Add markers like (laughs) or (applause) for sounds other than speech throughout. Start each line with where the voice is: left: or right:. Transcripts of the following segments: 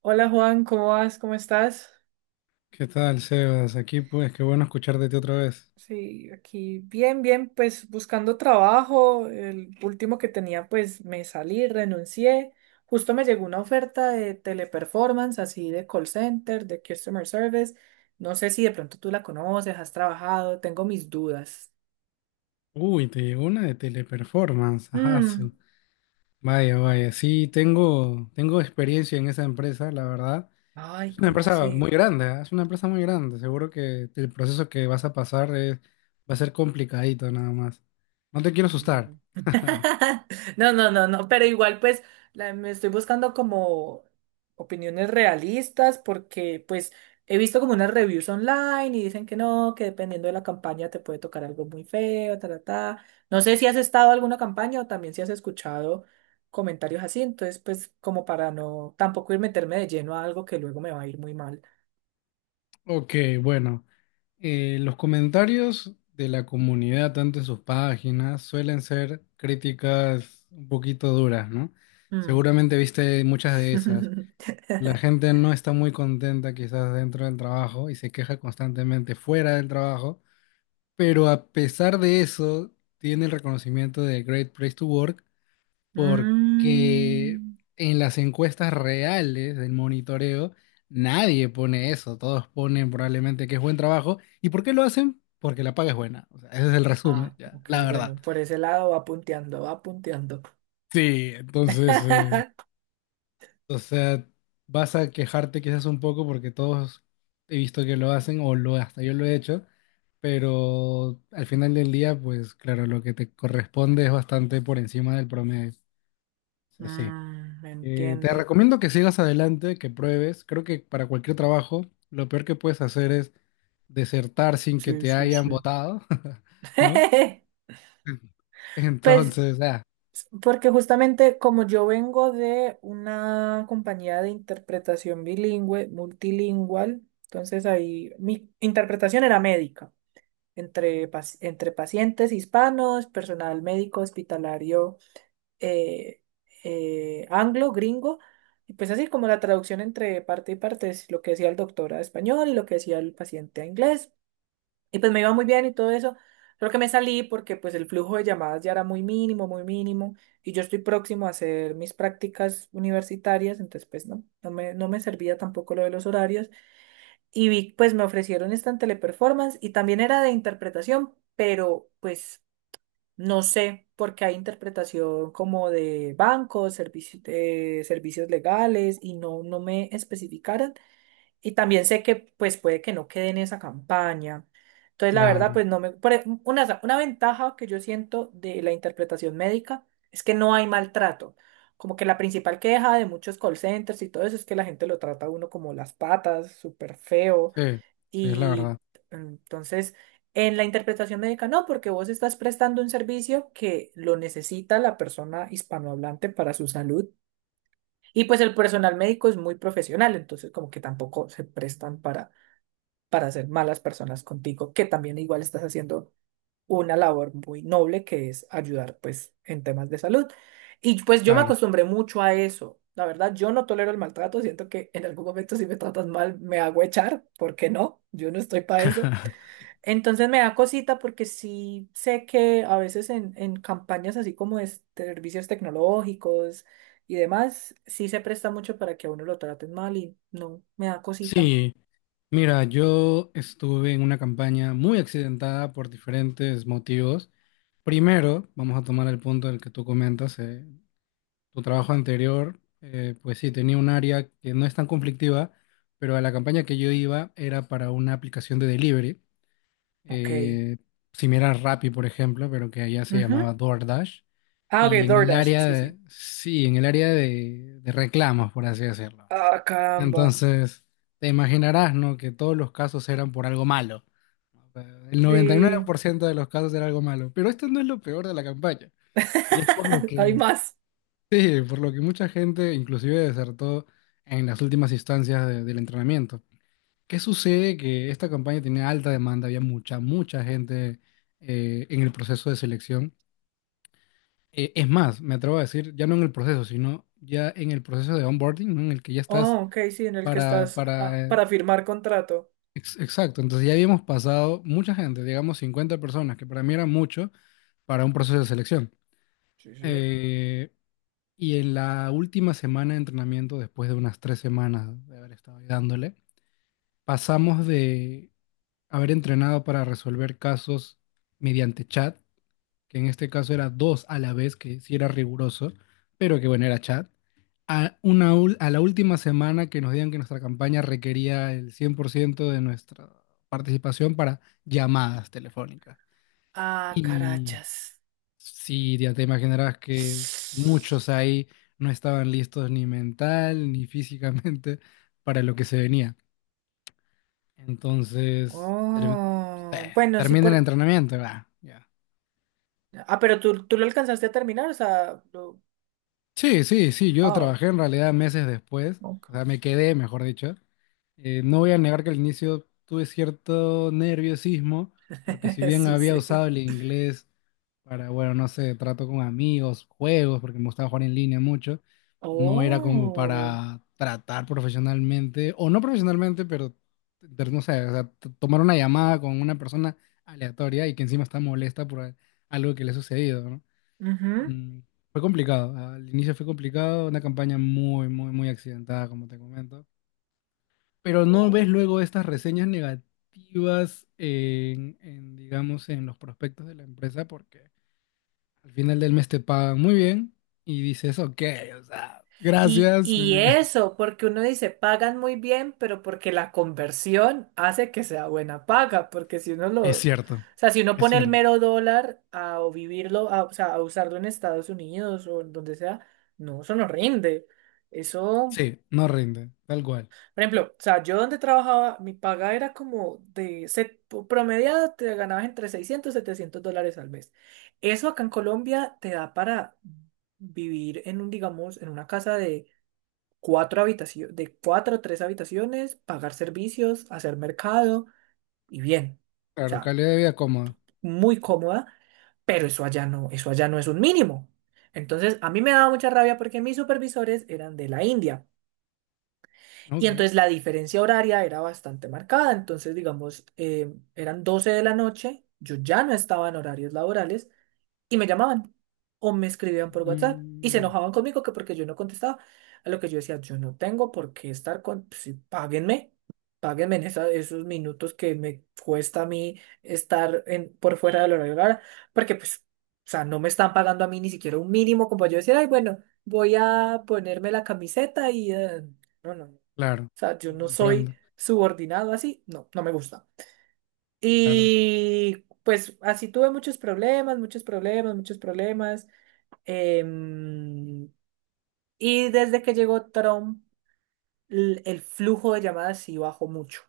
right: Hola Juan, ¿cómo vas? ¿Cómo estás?
left: ¿Qué tal, Sebas? Aquí pues, qué bueno escuchar de ti otra vez.
right: Sí, aquí bien, bien, pues buscando trabajo. El último que tenía, pues me salí, renuncié. Justo me llegó una oferta de Teleperformance, así de call center, de customer service. No sé si de pronto tú la conoces, has trabajado, tengo mis dudas.
left: Uy, te llegó una de teleperformance. Ajá,
right: Mm.
left: vaya, vaya. Sí, tengo experiencia en esa empresa, la verdad.
right: Ay,
left: Es una
right: ¿cómo
left: empresa
right: así?
left: muy grande, ¿ah? Es una empresa muy grande. Seguro que el proceso que vas a pasar va a ser complicadito nada más. No te quiero asustar.
right: Mm.
left: (laughs)
right: (laughs) No, no, no, no, pero igual pues me estoy buscando como opiniones realistas porque pues he visto como unas reviews online y dicen que no, que dependiendo de la campaña te puede tocar algo muy feo, ta, ta, ta. No sé si has estado en alguna campaña o también si has escuchado comentarios así, entonces pues como para no tampoco ir meterme de lleno a algo que luego me va a ir muy mal.
left: Ok, bueno, los comentarios de la comunidad, tanto en sus páginas, suelen ser críticas un poquito duras, ¿no?
right: Mm.
left: Seguramente viste muchas de esas. La
right: (laughs)
left: gente no está muy contenta quizás dentro del trabajo y se queja constantemente fuera del trabajo, pero a pesar de eso, tiene el reconocimiento de Great Place to Work porque
right: Mm.
left: en las encuestas reales del monitoreo nadie pone eso, todos ponen probablemente que es buen trabajo. ¿Y por qué lo hacen? Porque la paga es buena. O sea, ese es el resumen,
right: Ah,
left: ya,
right: ok,
left: la verdad.
right: bueno, por ese lado va punteando, va punteando.
left: Sí, entonces,
right: (laughs)
left: o sea, vas a quejarte quizás un poco porque todos he visto que lo hacen o lo hasta yo lo he hecho, pero al final del día, pues claro, lo que te corresponde es bastante por encima del promedio. O sea, sí.
right: Mm,
left: Te
right: entiendo.
left: recomiendo que sigas adelante, que pruebes. Creo que para cualquier trabajo, lo peor que puedes hacer es desertar sin que
right: Sí,
left: te
right: sí,
left: hayan
right: sí.
left: votado, (laughs) ¿no?
right: (laughs) Pues,
left: Entonces,
right: porque justamente como yo vengo de una compañía de interpretación bilingüe, multilingual, entonces ahí mi interpretación era médica, entre pacientes hispanos, personal médico hospitalario. eh, Anglo, gringo, y pues así como la traducción entre parte y parte es lo que decía el doctor a español y lo que decía el paciente a inglés, y pues me iba muy bien y todo eso. Creo que me salí porque pues el flujo de llamadas ya era muy mínimo, y yo estoy próximo a hacer mis prácticas universitarias, entonces pues no, no me servía tampoco lo de los horarios, y vi, pues me ofrecieron esta en Teleperformance y también era de interpretación, pero pues no sé, porque hay interpretación como de bancos, servicios legales y no, no me especificaron. Y también sé que pues puede que no quede en esa campaña. Entonces, la verdad,
left: claro,
right: pues no me, una ventaja que yo siento de la interpretación médica es que no hay maltrato. Como que la principal queja de muchos call centers y todo eso es que la gente lo trata a uno como las patas, súper feo.
left: sí, sí, es la
right: Y
left: verdad,
right: entonces, en la interpretación médica, no, porque vos estás prestando un servicio que lo necesita la persona hispanohablante para su salud. Y pues el personal médico es muy profesional, entonces como que tampoco se prestan para, ser malas personas contigo, que también igual estás haciendo una labor muy noble que es ayudar pues en temas de salud. Y pues yo me
left: claro.
right: acostumbré mucho a eso. La verdad, yo no tolero el maltrato, siento que en algún momento si me tratas mal me hago echar, ¿por qué no? Yo no estoy para eso. Entonces me da cosita porque sí sé que a veces en campañas así como de servicios tecnológicos y demás, sí se presta mucho para que a uno lo traten mal y no, me da cosita.
left: Sí, mira, yo estuve en una campaña muy accidentada por diferentes motivos. Primero, vamos a tomar el punto del que tú comentas, tu trabajo anterior, pues sí, tenía un área que no es tan conflictiva, pero a la campaña que yo iba era para una aplicación de delivery,
right: Ok.
left: eh, similar a Rappi, por ejemplo, pero que allá se
right: Ujú.
left: llamaba DoorDash.
right: Ah, ok,
left: Y en el
right: DoorDash,
left: área
right: sí, sí.
left: de, sí, en el área de reclamos, por así decirlo.
right: Ah, caramba.
left: Entonces, te imaginarás, ¿no? Que todos los casos eran por algo malo. O sea, el
right: Sí.
left: 99% de los casos era algo malo. Pero esto no es lo peor de la campaña. Y es por lo
right: (laughs) Hay
left: que
right: más.
left: sí, por lo que mucha gente inclusive desertó en las últimas instancias del entrenamiento. ¿Qué sucede? Que esta campaña tenía alta demanda, había mucha, mucha gente en el proceso de selección. Es más, me atrevo a decir, ya no en el proceso, sino ya en el proceso de onboarding, ¿no? En el que ya
right: Oh,
left: estás
right: ok, sí, en el que
left: para,
right: estás
left: para... eh,
right: para firmar contrato.
left: exacto, entonces ya habíamos pasado mucha gente, digamos 50 personas, que para mí era mucho para un proceso de selección.
right: Sí, sí.
left: Eh, Y en la última semana de entrenamiento, después de unas tres semanas de haber estado ahí dándole, pasamos de haber entrenado para resolver casos mediante chat, que en este caso era dos a la vez, que sí era riguroso, pero que bueno, era chat, a la última semana que nos digan que nuestra campaña requería el 100% de nuestra participación para llamadas telefónicas.
right: Ah, carachas.
left: Sí, ya te imaginarás que muchos ahí no estaban listos ni mental ni (laughs) físicamente para lo que se venía. Entonces,
right: Oh, bueno, sí,
left: termina el
right: por.
left: entrenamiento, va, ya.
right: Ah, pero tú lo alcanzaste a terminar, o sea, lo-.
left: Sí, sí, sí, yo
right: Ah,
left: trabajé en realidad meses después, o sea,
right: ok.
left: me quedé, mejor dicho. No voy a negar que al inicio tuve cierto nerviosismo, porque si
right: (laughs)
left: bien
right: Sí,
left: había
right: sí.
left: usado el inglés para, bueno, no sé, trato con amigos, juegos, porque me gustaba jugar en línea mucho, no era como
right: Oh,
left: para tratar profesionalmente, o no profesionalmente, pero no sé, o sea, tomar una llamada con una persona aleatoria y que encima está molesta por algo que le ha sucedido, ¿no?
right: ujú.
left: Mm, fue complicado, al inicio fue complicado, una campaña muy, muy, muy accidentada, como te comento. Pero no ves
right: No.
left: luego estas reseñas negativas digamos, en los prospectos de la empresa porque al final del mes te pagan muy bien y dices, ok, o sea, gracias.
right: Y
left: (laughs)
right: eso, porque uno dice, pagan muy bien, pero porque la conversión hace que sea buena paga, porque si uno lo,
left: Es
right: o
left: cierto,
right: sea, si uno
left: es
right: pone el
left: cierto.
right: mero dólar a o vivirlo, a, o sea, a usarlo en Estados Unidos o en donde sea, no, eso no rinde. Eso.
left: Sí, no rinde, tal cual.
right: Por ejemplo, o sea, yo donde trabajaba, mi paga era como de set, promediada, te ganabas entre 600 y $700 al mes. Eso acá en Colombia te da para vivir en un, digamos, en una casa de cuatro habitaciones, de cuatro o tres habitaciones, pagar servicios, hacer mercado y bien. O
left: Claro,
right: sea,
left: calidad de vida cómoda.
right: muy cómoda, pero eso allá no es un mínimo. Entonces, a mí me daba mucha rabia porque mis supervisores eran de la India.
left: ¿No?
right: Y
left: Ok.
right: entonces la diferencia horaria era bastante marcada. Entonces, digamos, eran 12 de la noche, yo ya no estaba en horarios laborales y me llamaban o me escribían por WhatsApp y se
left: Mm,
right: enojaban conmigo que porque yo no contestaba. A lo que yo decía, yo no tengo por qué estar con, si páguenme, páguenme en esos minutos que me cuesta a mí estar en, por fuera del horario laboral, porque pues, o sea, no me están pagando a mí ni siquiera un mínimo como para yo decir, ay, bueno, voy a ponerme la camiseta y, no, no, no.
left: claro,
right: O sea, yo
left: lo
right: no soy
left: comprendo.
right: subordinado así, no, no me gusta.
left: Claro.
right: Y pues así tuve muchos problemas, muchos problemas, muchos problemas. em, y desde que llegó Trump, flujo de llamadas sí bajó mucho.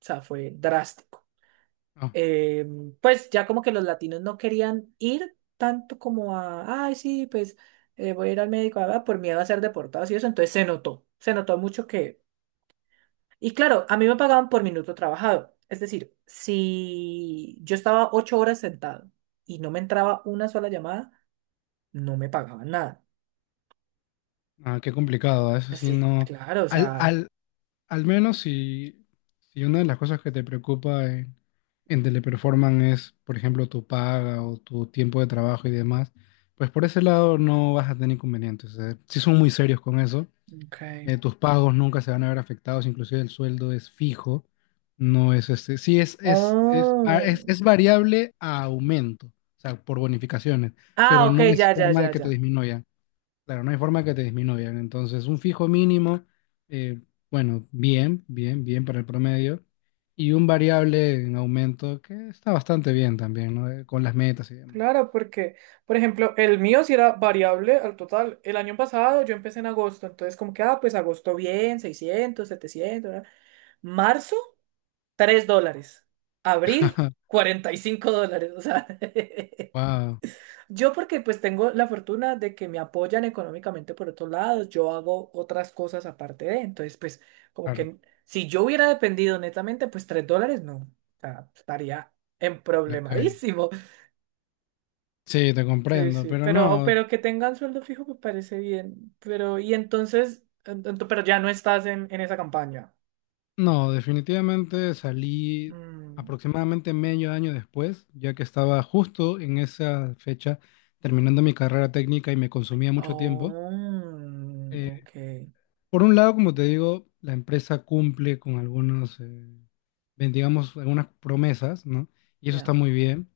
right: O sea, fue drástico.
left: No,
right: Pues ya como que los latinos no querían ir tanto como a, ay, sí, pues voy a ir al médico, por miedo a ser deportados y eso. Entonces se notó mucho que. Y claro, a mí me pagaban por minuto trabajado. Es decir, si yo estaba 8 horas sentado y no me entraba una sola llamada, no me pagaban nada.
left: ah, qué complicado, eso sí
right: Sí,
left: no.
right: claro, o
left: Al,
right: sea.
left: al, al menos si una de las cosas que te preocupa en Teleperformance es, por ejemplo, tu paga o tu tiempo de trabajo y demás, pues por ese lado no vas a tener inconvenientes. Si sí son muy serios con eso.
right: Ok.
left: Tus pagos nunca se van a ver afectados, inclusive el sueldo es fijo, no es este. Sí,
right: Oh.
left: es variable a aumento, o sea, por bonificaciones,
right: Ah,
left: pero
right: ok,
left: no es
right: ya, ya,
left: forma de
right: ya,
left: que te
right: ya.
left: disminuya. Claro, no hay forma que te disminuyan. Entonces, un fijo mínimo, eh, bueno, bien, bien, bien para el promedio. Y un variable en aumento que está bastante bien también, ¿no? Con las metas y demás.
right: Claro, porque, por ejemplo, el mío sí era variable al total. El año pasado yo empecé en agosto, entonces como que, pues agosto bien, 600, 700 ¿verdad? Marzo, $3. Abril,
left: (laughs)
right: $45. O sea, (laughs)
left: Wow,
right: Yo porque pues tengo la fortuna de que me apoyan económicamente por otros lados, yo hago otras cosas aparte de, entonces pues como
left: claro,
right: que si yo hubiera dependido netamente, pues $3 no, o sea, estaría en
left: la calle.
right: problemadísimo.
left: Sí, te
right: Sí,
left: comprendo,
right: sí,
left: pero
right: pero,
left: no,
right: que tengan sueldo fijo me parece bien, pero y entonces, pero ya no estás en esa campaña.
left: no, definitivamente salí
right: Mm.
left: aproximadamente medio año después, ya que estaba justo en esa fecha terminando mi carrera técnica y me consumía mucho tiempo.
right: Oh, ok,
left: Por un lado, como te digo, la empresa cumple con algunos, digamos, algunas promesas, ¿no? Y eso está
right: ya,
left: muy bien.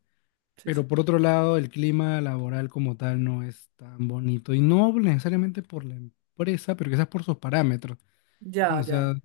right: sí,
left: Pero
right: sí,
left: por otro lado, el clima laboral como tal no es tan bonito. Y no necesariamente por la empresa, pero quizás por sus parámetros. ¿No?
right: ya,
left: O
right: ya.
left: sea,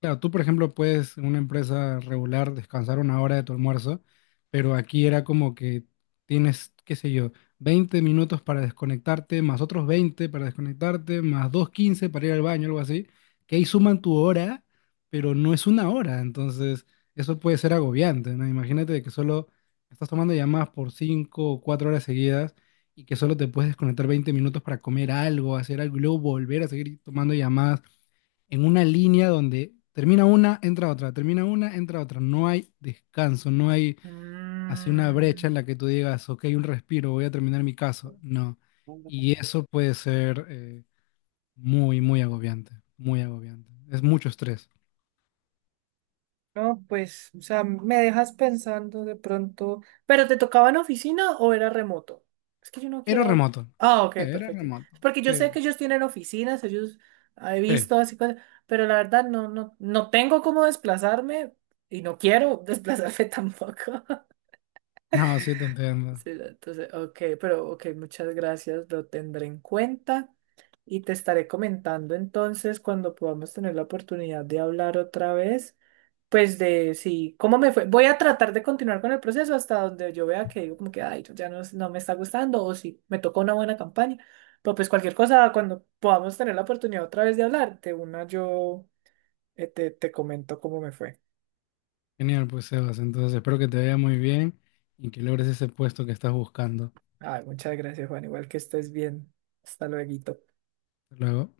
left: claro, tú, por ejemplo, puedes en una empresa regular descansar una hora de tu almuerzo, pero aquí era como que tienes, qué sé yo, 20 minutos para desconectarte, más otros 20 para desconectarte, más 2 de 15 para ir al baño, algo así, que ahí suman tu hora, pero no es una hora, entonces eso puede ser agobiante, ¿no? Imagínate que solo estás tomando llamadas por 5 o 4 horas seguidas, y que solo te puedes desconectar 20 minutos para comer algo, hacer algo y luego volver a seguir tomando llamadas en una línea donde termina una, entra otra, termina una, entra otra. No hay descanso, no hay así una brecha en
right: Mm.
left: la que tú digas, ok, un respiro, voy a terminar mi caso. No. Y eso puede ser muy, muy agobiante, muy agobiante. Es mucho estrés.
right: No, pues, o sea, me dejas pensando de pronto. ¿Pero te tocaba en oficina o era remoto? Es que yo no
left: Era
right: quiero.
left: remoto.
right: Ah, ok,
left: Sí, era
right: perfecto.
left: remoto.
right: Es porque yo
left: Sí,
right: sé que ellos tienen oficinas, ellos he
left: sí.
right: visto así cosas, pero la verdad no, no, no tengo cómo desplazarme y no quiero (laughs) desplazarme tampoco. (laughs)
left: No, sí te entiendo.
right: Sí, entonces, ok, pero ok, muchas gracias, lo tendré en cuenta y te estaré comentando entonces cuando podamos tener la oportunidad de hablar otra vez. Pues de sí, ¿cómo me fue? Voy a tratar de continuar con el proceso hasta donde yo vea que digo como que, ay, ya no, no me está gustando o si me tocó una buena campaña. Pero pues cualquier cosa, cuando podamos tener la oportunidad otra vez de hablar, de una yo te comento cómo me fue.
left: Genial, pues Sebas. Entonces espero que te vaya muy bien y que logres ese puesto que estás buscando.
right: Ay, muchas gracias, Juan. Igual que estés bien. Hasta luego.
left: Hasta luego.